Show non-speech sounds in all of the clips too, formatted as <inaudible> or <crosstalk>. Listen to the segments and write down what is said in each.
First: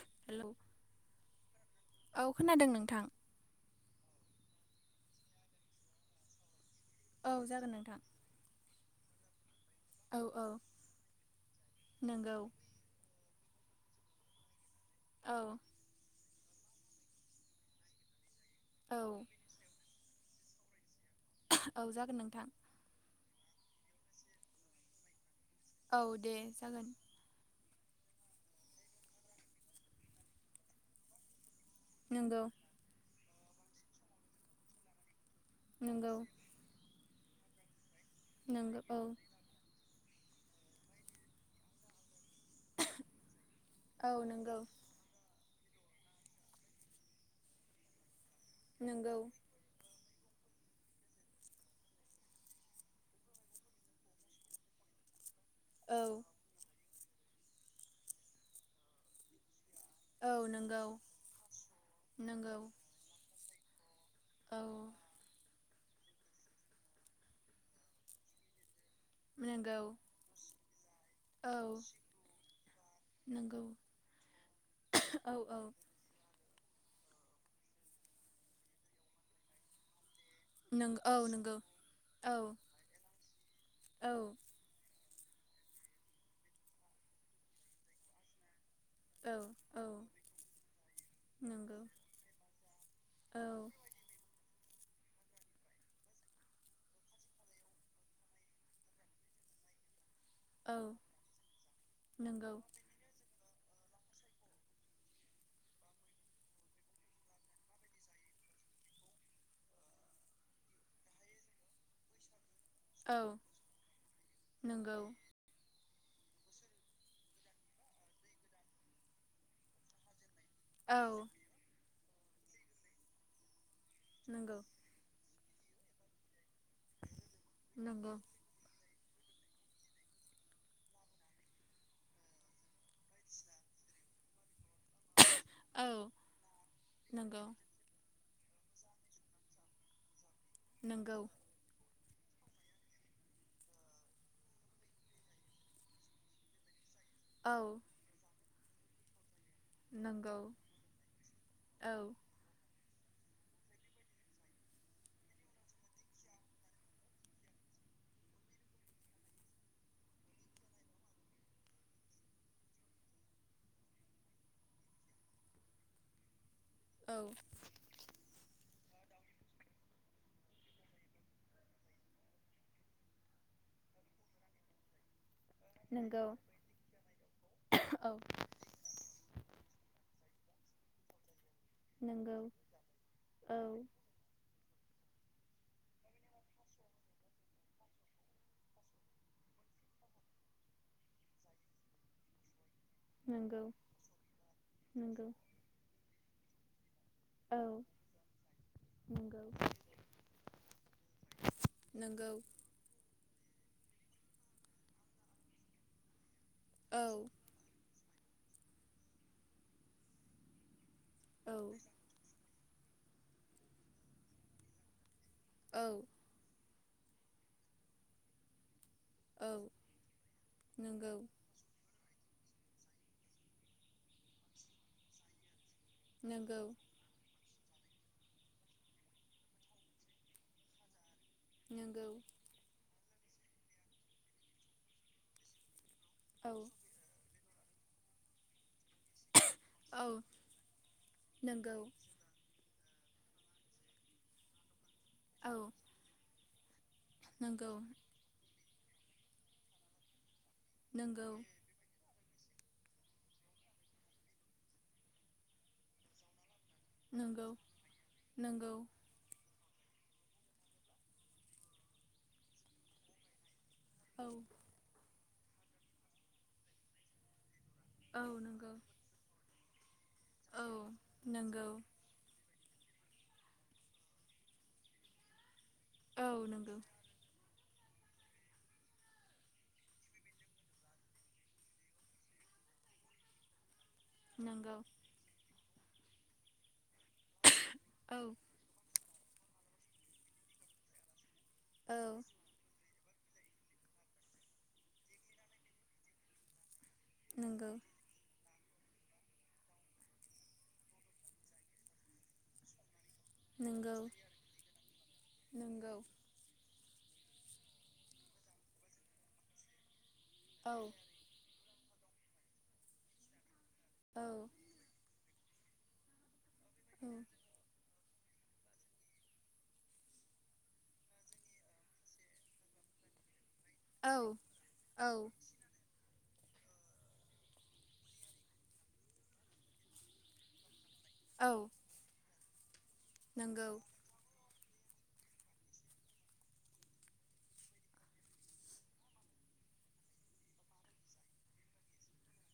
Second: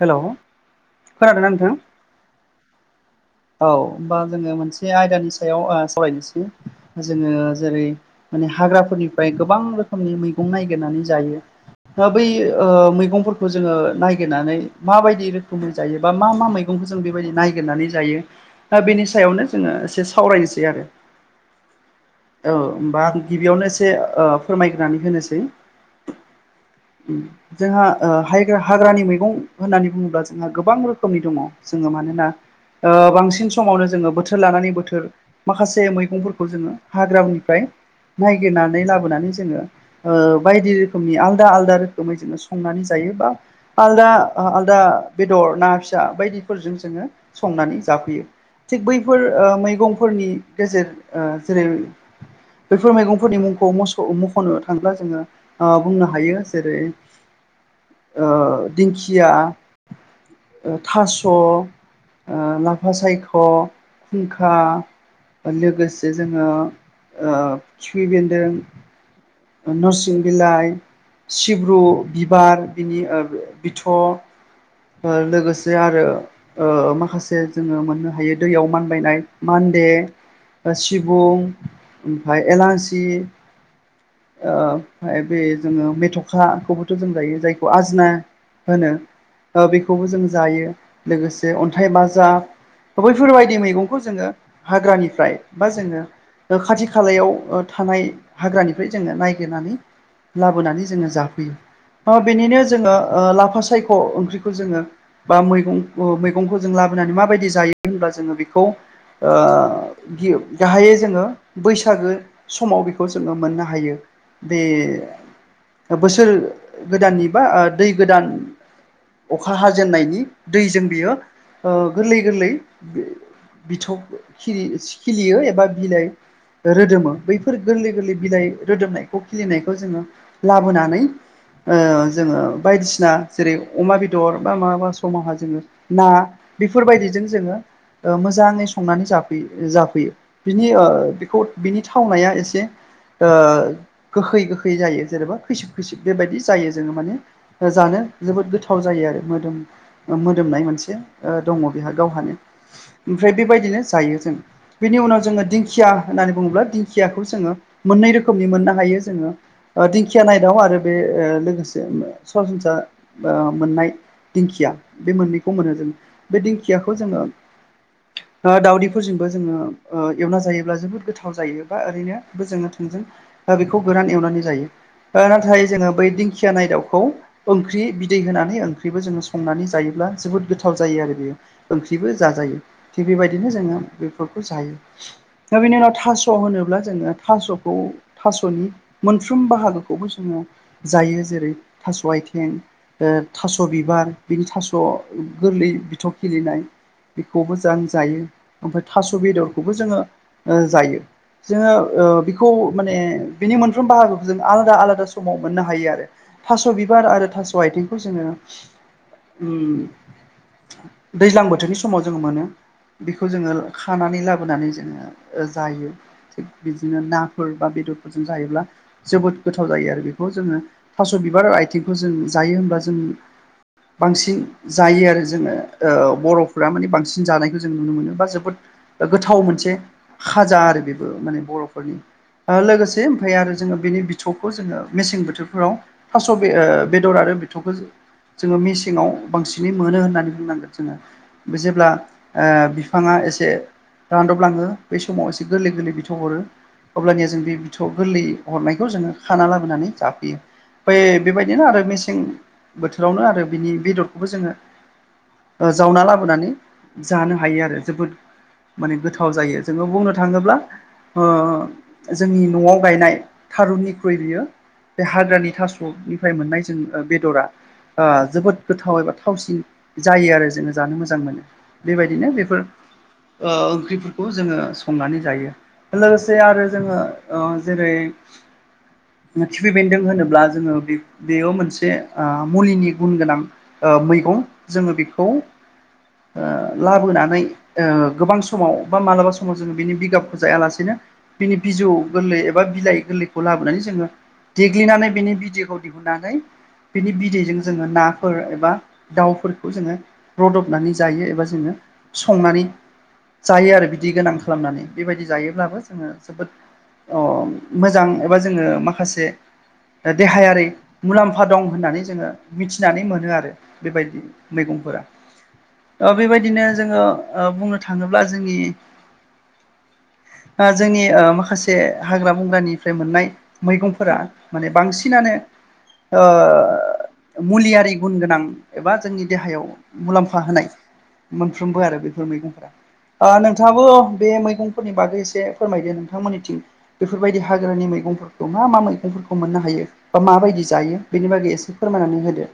हेल' hello खोनादोंना नोंथां? औ खोनादों नोंथां औ होमबा जोङो मोनसे आयदानि सायाव ओ सावरायनोसै जोङो औ जागोन जेरै नोंथां माने हाग्राफोरनिफ्राय गोबां रोखोम रोखोमनि औ औ मैगं नायागिरनानै जायो दा बै नंगौ ओ मैगंफोरखौ जोङो नागिरनानै माबायदि औ रोखोमै जायो बा मा मा मैगंखौ जों बेबायदि नायगिरनानै जायो? दा औ बेनि सायावनो जोङो एसे सावरायनोसै आरो। औ जागोन नोंथां। औ होमबा आं गिबियावनो एसे ओ- फोरमायग्रानै होनोसै। औ दे जागोन। जोंहा ह हाग्रानि मैगं होननानै बुङोब्ला जोंहा गोबां रोखोमनि दङ। जोङो मानोना नंगौ ओ- बांसिन समावनो जोङो बोथोर लानानै बोथोर माखासे नंगौ मैगंफोरखौ जोङो हाग्रानिफ्राय नंगौ गिरनानै औ लाबोनानै जोङो ओ- बायदि रोखोमनि आलदा आलदा रोखोमै जोङो संनानै जायो बा आलदा औ नंगौ आलदा बेदर ना फिसा बायदिफोरजों जोङो संनानै जाफैयो। थिग नंगौ बैफोर ओ- मैगंफोरनि गेजेर जेरै ओ बैफोर मैगंफोरनि मुंखौ म मख'नो थांगोन जोङो। ओ- औ बुंनो हायो जेरै दिंखिया। औ नंगौ थास' ओ- नंगौ लाफा सायख'। फुंखा औ लोगोसे जोङो खिफि बेन्दों नंगौ नोरसिं बिलाइ औ सिब्रु बिबार बिनि ओ- नंगौ बिथ'। ओ- औ औ लोगोसे आरो ओ- माखासे जोङो मोननो हायो दैयाव मानबायनाय मानदे। नों सिब औ नंगौ औ ओमफफ्राय एलांसि औ ओ ओमफफ्राय बे जोङो मेथ'खाखौबोथ' जों जायो जायखौ आजना होनो। औ ओ- औ बेखौबो जों जायो लोगोसे नंगौ अन्थाइ बाजाब औ बैफोरबायदि मैगं जोङो हाग्रानिफ्राय बा जोङो खाथि खालायाव थानाय हाग्रानिफ्राय जोङो ननायागिरनानै औ लाबोनानै जोङो जाफैयो नंगौ बेनिनो जोङो ओ- लाफा सायख' ओंख्रि जोङो बा मै मैगंखौ जों लाबोनानै माबायदि जायो होनब्ला जोङो बेखौ ओ- गाहायै जोङो बैसागो समाव बेखौ औ जोङो मोननो हायो बे नंगौ बोसोर गोदाननि बा ओ- दै गोदान अखा हाजेननायनि दैजों औ बियो ओ- गोरलै गोरलै बिथौ नंगौ खिलियो एबा बिलाइ रोदोमो बैफोर गोरलै गोरलै नंगौ बिलाइ रोदोमनाय खौ खिलिनायखौ जोङो लाबोनानै ओ- जोङो बायदिसिना जेरै अमा बेदर बा माबाबा समावहा जोङो औ ना बेफोरबायदिजों नंगौ जोङो ओ- मोजाङै संनानै जाफैयो जाफैयो बिनि ओ- नोंगौ बेखौ बिनि थावनाया एसे ओ- गोहै गोखै जायो जेनेबा खैसिब खैसिोब बेबायदि जायो जोङो औ माने जानो जोबोद गोथाव जायो आरो मोदोम नोंगौ मोदोमनाय मोनसे ओ- दङ बेहा औ गावहानो ओमफ्राय बेबायदिनो जायो जोंओ। बेनि उनाव जोङो दिंखिया होननानै बुङोब्ला दिंखियाखौ जोङो मोननै रोखोमनि मोननो हायो। ओ- दिंखिया नाय दाव आरो बे लोगोसे सरासनस्रा ओ- मोननाय दिंखिया बे मोननैखौ मोनो जों बे दिंखियाखौ औ जोङो ओ- दाउदैफोरजोंबो जोङो ओ- एवना जायोब्ला जोबोद गोथाव जायो बा ओरैनो जोङो थोंजों बेखौ गोरान एवनानै जायो नाथाय जोङो बै नोंगौ दिंखिया नाय दाउखौ ओंख्रि औ बिदै होनानै ओंख्रिबो जोङो संनानै जायोब्ला जोबोद गोथाव जायो आरो बेयो। ओंख्रिबो नोंगौ जाजायो थिग बेबायदिनो औ जोङो बेफोरखौ जायो। दा बिनि उनाव थास' होनोब्ला जोङो थास'खौ थास'नि मोनफ्रोम बाहागोखौबो जोङो जायो जेरै थास' आथिं ओ थास' नोंगौ बिबार बिनि थास' नोंगौ गोरलै बिथौ खिलिनाय। बेखौबो औ जा जायो ओमफ्राय थास' नोंगौ बेदरखौबो जोङो जायो। जोङो ओ नोंगौ बेखौ माने बिनि मोनफ्रोम बाहागोखौ जों आलादा आलादा समाव मोननो हायो आरो, थास' औ बिबार आरो थास' आथिं अम जों औ बोथोरनि समाव जों मोनो बेखौ जोङो खानानै लाबोनानै जोङो जायो औ थिग बिदिनो नाफोर बा बेदरफोरजों जायोब्ला जोबोद औ गोथाव जायो आरो बेखौ जोङो नोंगौ थास' बिबार आथिंखौ जों जायो होनबब्ला जों बांसिन जायो आरो जोङो नोंगौ बर'फोरा माने बांसिन जानायखौ जों नुनो मोनो बा जोबोद गोथाव मोनसे खाजा आरो बेबो माने बर'फोरनि नोंगौ लोगोसे ओमफ्राय आरो जोङो बेनि बिथौखौ जोङो मेसें बोथोरफोराव थास' बे औ बेदर आरो बिथंखौ जोङो मेसेङाव बांसिनै मोनो औ होननानै बुंनांगोन जोङो नोंगौ जेब्ला ओ बिफाङा एसे रानदबलाङो बै समाव एसे औ गोरलै गोरलै बिथौ हरो अब्लानिया जों बे नोंगौ बिथौआव गोरलै हरनायखौ जोङो खाना लाबोनानै जाफैयो बे नोंगौ बेबायदिनो आरो मेसें बोथोरावनो आरो बिनि बेदरखौबो जोङो जावना लाबोनानै जानो नोंगौ हायो आरो जोबोद नोंगौ माने गोथाव जायो जोङो बुंनो थाङोब्ला ओ जोंनि न'आव गायनाय थारुननि फ्रै औ बियो बे हाग्रानि थास'निफ्राय मोननाय जों बेदरा ओ औ जोबोद नोंगौ गोथाव एबा थावसिन जायो आरो जोङो औ जानो मोजां मोनो नोंगौ बेबायदि बिदिनो बेफोर ओ ओंख्रिफोरखौ जोङो संनानै जायो औ लोगोसे आरो जोङो ओ जेरै खिफि बेन्दों होनोब्ला जोङो बेयाव मोनसे ओ मुलिनि गुन गोनां ओ मैगं नोंगौ नोंगौ जोङो बे खौ लाबोनानै औ गोबां समाव बा मालाबा समाव जोङो बिनि बिगाबखौ जायालासेनो बिनि बिजौ औ गोरलै एबा बिलाइ गोरलै खौ लाबोनानै जोङो देग्लिनानै बेनि भिडिअ'खौ दिहुनन्नानै बिनि बिदैजों नोंगौ जोङो नाफोर एबा दाउफोरखौ जोङो रदबनानै जायो एबा जोङो संनानै जायो आरो नोंगौ बिदि गोनां खालामनानै बेबायदि जायोब्लाबो नोंगौ जोङो जोबोद अ मोजां एबा जोङो माखासे देहायारि औ मुलाम्फा दं होननानै जोङो मिथिनानै मोनो आरो बेबायदि औ मैगंफोरा बेबायदिनो जोङो औ बुंनो थाङोब्ला जोंनि जोंनि ओ माखासे हाग्रा बंग्रानिफ्राय मोननाय औ मैगंफोरा माने औ बांसिनानो ओ मुलिया गुन गोनां एबा जोंनि देहायाव मुलाम्फा होनाय औ मोनफ्रोमबो आरो बेफोर मैगंफोरा नंगौ नोंथाङाबो बे मैगं फोरनि बागै एसे फोरमायदो नोंथां मोननिथिं बेफोरबायदि हाग्रानि मैगंफोरखौ मा मा मैगंफोरखौ मोननो हायो बा माबायदि जायो बेनि बागै एसे एसे फोरमायनानै होदो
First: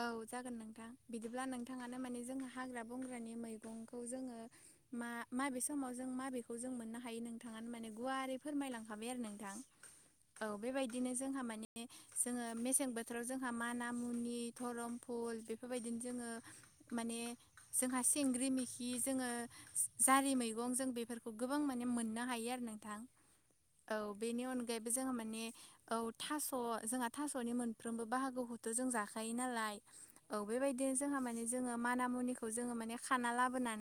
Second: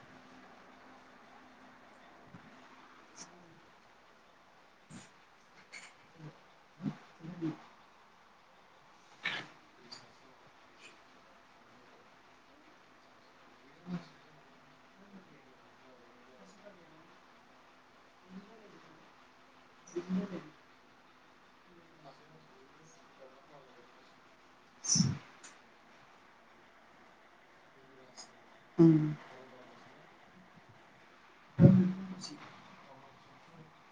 औ जागोन नोंथां बिदिब्ला नोंथाङानो माने जोंङो हाग्रा बंग्रानि मैगंखौ जोङो मा माबे समाव जों माबेखौ जों मोननो हायो नोंथाङानो माने गुवारै फोरमायलांखाबाय आरो नोंथां औ बेबायदिनो जोंहा मानि जोङो मेसें बोथोराव जोंहा माना मुनि धरम फुल बेफोरबायदिनो जोङो माने जोंहा सेंग्रि मेखि जोङो जारि मैगं जों बेफोरखौ गोबां माने मोननो हायो आरो नोंथां औ बेनि अनगायैबो जोंहा माने औ थास' जोंहा थास'नि मोनफ्रोमबो बाहागो औ जों जायो नालाय औ बेबायदिनो जों म ज माना मुनि जोङो माने खाना लाबोनानै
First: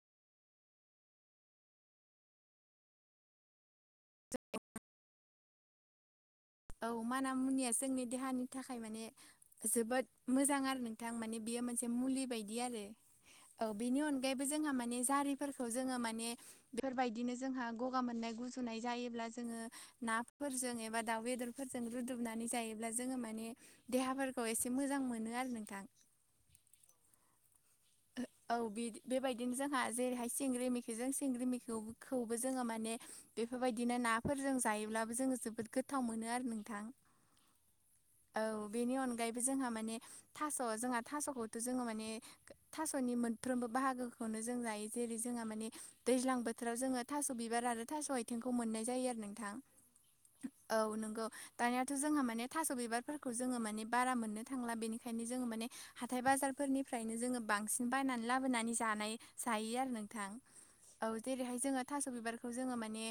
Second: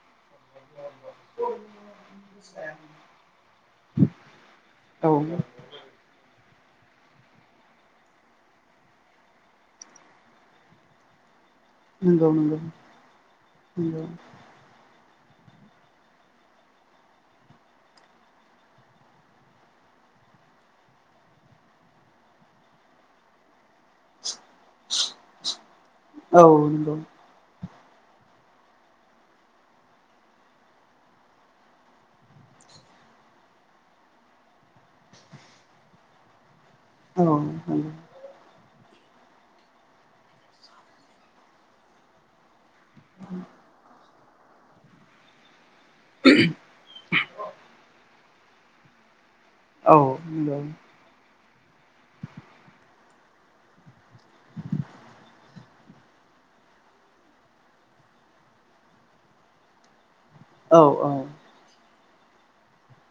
औसाया ज औ औ माना मुनिया जोंनि देहानि थाखाय माने जोबोद मोजां आरो नोंथां माने बेयो मोनसे एसे मुलि नंगौ नंगौ बायदि आरो औ बेनि अनगायैबो जोंहा माने जारिफोरखौ जोङो माने बेफोरबायदिनो जोंहा गगा मोननाय गुजुनाय जायोब्ला जोङो नाफोरजों एबा दाउ बेदरफोरजों रुदुबनानै जायोब्ला जोङो माने देहाफोरखौ एसे मोजां मोनो आरो नोंथां। औ नंगौ। औ बेदि बेबायदिनो जोंहा जेरैहाय सिंग्रि मेखिजों सिंग्रि मेखिखौबो जोङो माने बेफोरबायदिनो नाफोरजों जायोब्लाबो जोङो जोबोद गोथाव मोनो आरो नों थां औ नंगौ औ। बेनि अनगायैबो जोंहा माने थास' जोंहा थास'खौथ' जोङो माने थास'नि मोनफ्रोमबो बाहागोखौनो जों जायो जेरै जोंहा माने दैज्लां बोथोराव जोङो थास' बिबार आरो थास' आइथिंखौ मोननाय जायो आरो नोंथां। औ नंगौ औ नंगौ। दानियाथ' जोंहा माने थास' बिबारफोरखौ जोङो माने बारा मोननो थांला बेनिखायनो जोङो माने हाथाइ बाजारफोरनिफ्रायनो जोङो बांसिन बायनानै लाबोनानै जानाय जायो आरो नोंथां औ जेरै हाय जोङो थास' बिबारखौ जोङो माने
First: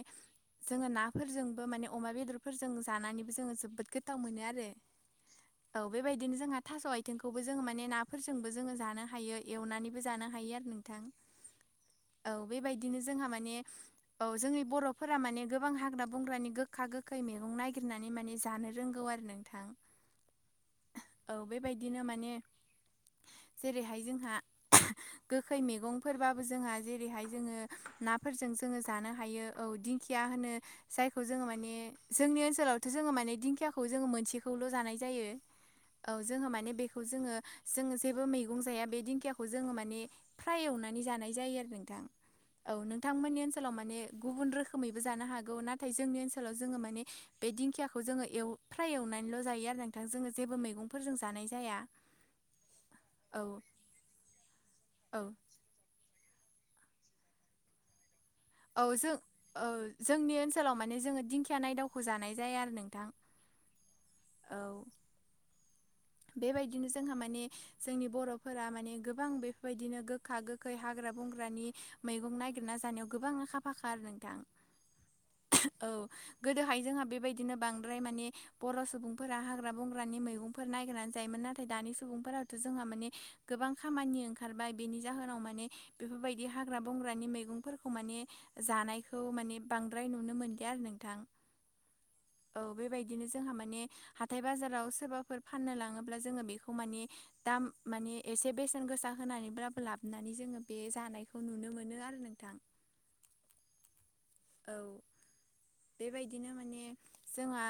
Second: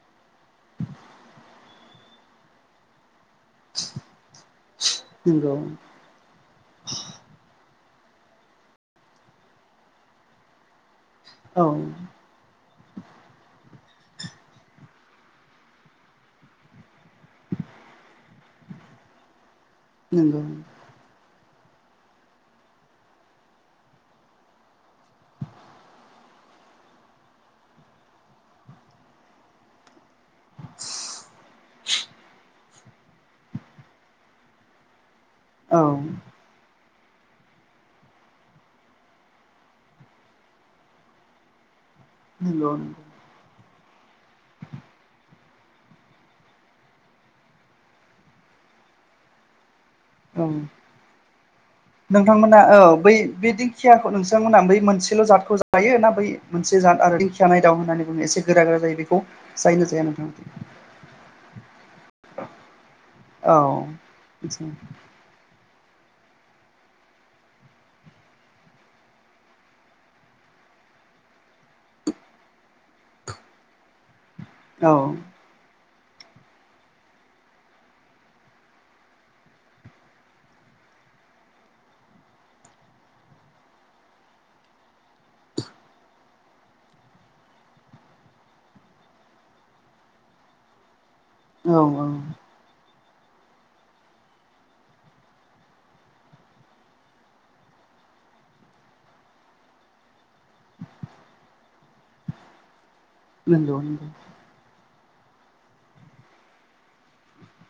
जोङो नाफोरजोंबो माने अमा बेदरफोरजों जानानैबो जोङो जोबोद गोथाव मोनो आरो नंगौ औ। बेबायदिनो जोंहा थास' आयथेंखौबो जोङो माने नाफोरजोंबो जोङो जानो हायो एवनानैबो जानो हायो आरो नोंथां। औ। औ बेबायदिनो जोंहा माने औ जोंनि बर'फोरा माने गोबां हाग्रा बंग्रानि गोखा गोखै मैगं नायगिरनानै माने जानो रोंगौ आरो नों नोंथां। नंगौ। औ बेबायदिनो माने हाय जोंहा गोखै मैगंफोरबाबो जोंहा जेरैहाय जोङो नाफोरजों जोङो जानो हायो औ दिं खिया होनो जायखौ जोङो माने जोंनि ओनसोलाव थ' जोङो माने दिंखियाखौ जोङो मोनसेखौल' जानाय जायो औ जोङो माने बेखौ जोङो जोङो जेबो मैगं जाया बे दिंखियाखौ जोङो माने फ्राय एवनानै जानाय जायो आरो नोंथां। नंगौ औ नोंथांमोननि ओनसोलाव माने गुबुन रोखोमैबो जानो हागौ नाथाय जोंनि ओनसोलाव जोङो माने बे दिंखियाखौ जोङो एव फ्राय एवनानैल' जायो आरो नोंथां जोङो औ जेबो मैगंफोरजों जानाय जाया। नोंथांमोना औ बै बे औ दिंखियाखौ नोंथांमोना बै मोनसेल' औ जादखौ जायो ना बै मोनसे जाद आरो दिंखिया नायदाव होननानै बुङो एसे गोरा गोरा औ जायो जों बेखौ औ जायनो जाया जोंनि नोंथांमोनथिं? ओनसोलाव माने जोङो दिंखिया नायदावखौ जानाय जाया आरो नोंथां। औ। <inaudible> औ बेबायदिनो जोंहा माने जोंनि बर'फोरा माने गोबां बेफोरबायदिनो गोखा गो खै हाग्रा बंग्रानि मैगं नागिरना जानायाव गोबां आखा फाखा आरो नोंथां। औ। औ गोदोहाय जोंहा बेबायदिनो बांद्राय माने बर' सुबुंफोरा हाग्रा बंग्रानि मैगं फोर नायगेरनानै जायोमोन नाथाय दानि सुबुंफोराथ' जोंहा माने गोबां खामानि ओंखारबाय बेनि जाहोनाव माने बेफोरबायदि हाग्रा बंग्रानि मैगंफोरखौ माने जानायखौ माने बांद्राय नुनो मोनलिया आरो नोंथां। औ औ। औ बेबायदिनो जोंहा माने हाथाय बाजाराव सोरबाफोर फाननो लाङोब्ला जोङो बेखौ माने दाम माने एसे बेसेन गोसा होनानैब्लाबो लाबोनानै जोङो बे जानायखौ नुनो मोनो आरो नोंथां। नंगौ नंगौ। औ। बेबायदिनो माने जोंहा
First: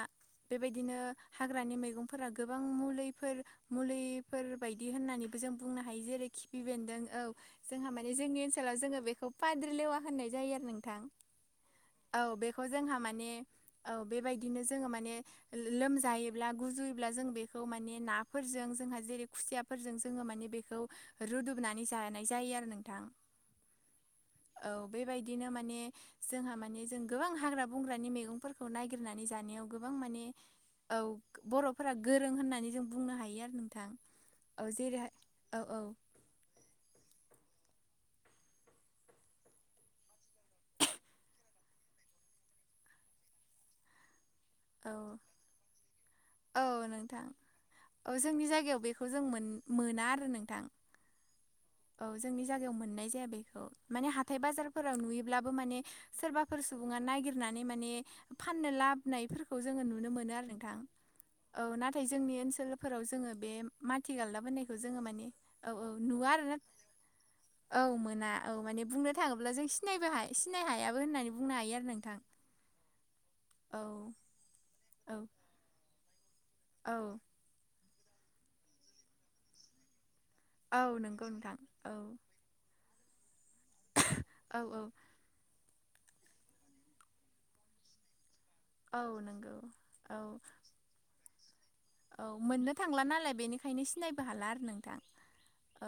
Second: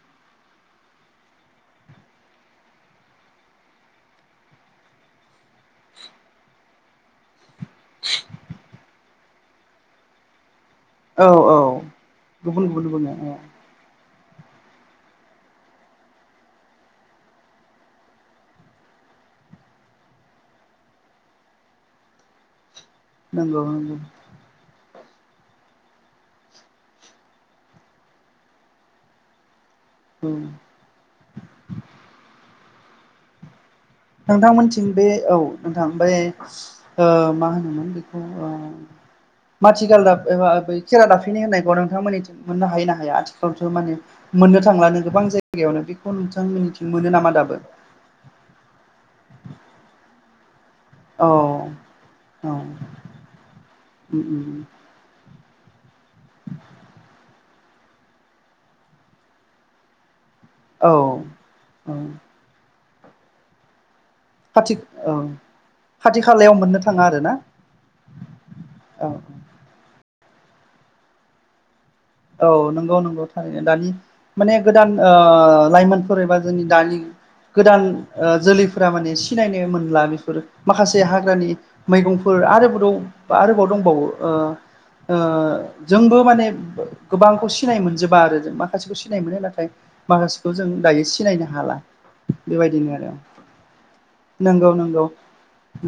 बेबायदिनो हाग्रानि मैगंफोरा गोबां मुलिफोर मुलिफोर बायदि होननानैबो जों बुंनो हायो जेरै खिफि बेन्दों औ जोंहा माने जोंनि ओनसोलाव जोङो बेखौ फाद्रि लेवा होननाय जायो आरो नों औ औ गुबुन गुबुन जोंहा बुङो माने औ औ बेबायदिनो जोङो माने लोमजायोब्ला गुजुयोब्ला जों बेखौ माने नाफोरजों जोंहा जेरै खुसिया फोरजों जोङो माने बेखौ रुदुमनानै जानाय जायो आरो नोंथां नंगौ नंगौ औ बेबायदिनो माने जोंहा माने जों गोबां हाग्रा बंग्रानि मैगंफोरखौ नागिरनानै जानायाव गोबां माने औ औ बर'फोरा गोरों होननानै जों बुंनो हायो आरो नोंथां नोंथांमोनथिं बे औ नोंथां बे ओ मा होनोमोन बेखौ ओ माथिगाल दाब एबा बै खेरा दाबफिनि होननायखौ नोंथांमोननिथिं मोननो हायो ना हाया आथिखालावथो माने मोननो औ थांला नो गोबां जायगायावनो बेखौ नोंथां औ मिथिनो मोनो नोंथां नामा दाबो? औ जोंनि जायगायाव बेखौ जों मोन मोना आरो नोंथां औ औ जोंनि जायगायाव मोननाय जाया बेखौ माने हाथाय उम बाजार फोराव नुयोब्लाबो माने सोरबाफोर सुबुङा नागिरनानै माने फाननो लाबोनायफोरखौ जोङो नुनो मोनो आरो नों थां औ औ नाथाय जोंनि ओनोलफोराव जोङो बे माथि गालदाब खाथि होननायखौ जोङो औ मानिऔ औ खाथि नुवा खालायाव आरोना मोननो थाङा आरो ना? औ मोना औ माने बुंनो औ थाङोब्ला जों सिनायबो सिनायनो हायाबो होननानै बुंनो हायो आरो नोंथां औ नंगौ नंगौ थारैनो औ दानि माने गोदान ओ औ लाइमोन फोर एबा जोंनि औ दानि गोदान जोलैफोरा माने सिनायनो मोनला बेफोर औ माखासे नंगौ हाग्रानि नोंथां औ मैगंफोर आरोबोराव आरोबाव दंबावो औ औ ओ जोंबो माने गोबांखौ सिनाय मोनजोबा आरो जों मा माखासेखौ औ सिनाय मोनो नंगौ नाथाय औ माखासेखौ जों दायो सिनायनो हाला औ मोननो बेबायदिनो थांला आरो नालाय बेनिखायनो सिनायबो हाला आरो नंगौ नोंथां नंगौ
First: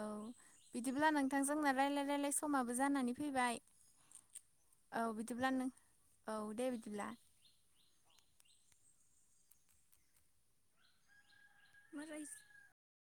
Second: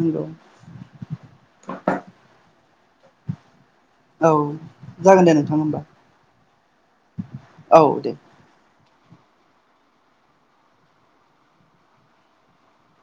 औ बिदिब्ला नोंथांजोंनो राय्लाय रायलाय समाबो जानानै फैबाय औ औ जागोन दे बिदिब्ला नोंथां नों होमबा औ दे बिदिब्ला औ दे मा रायज्ल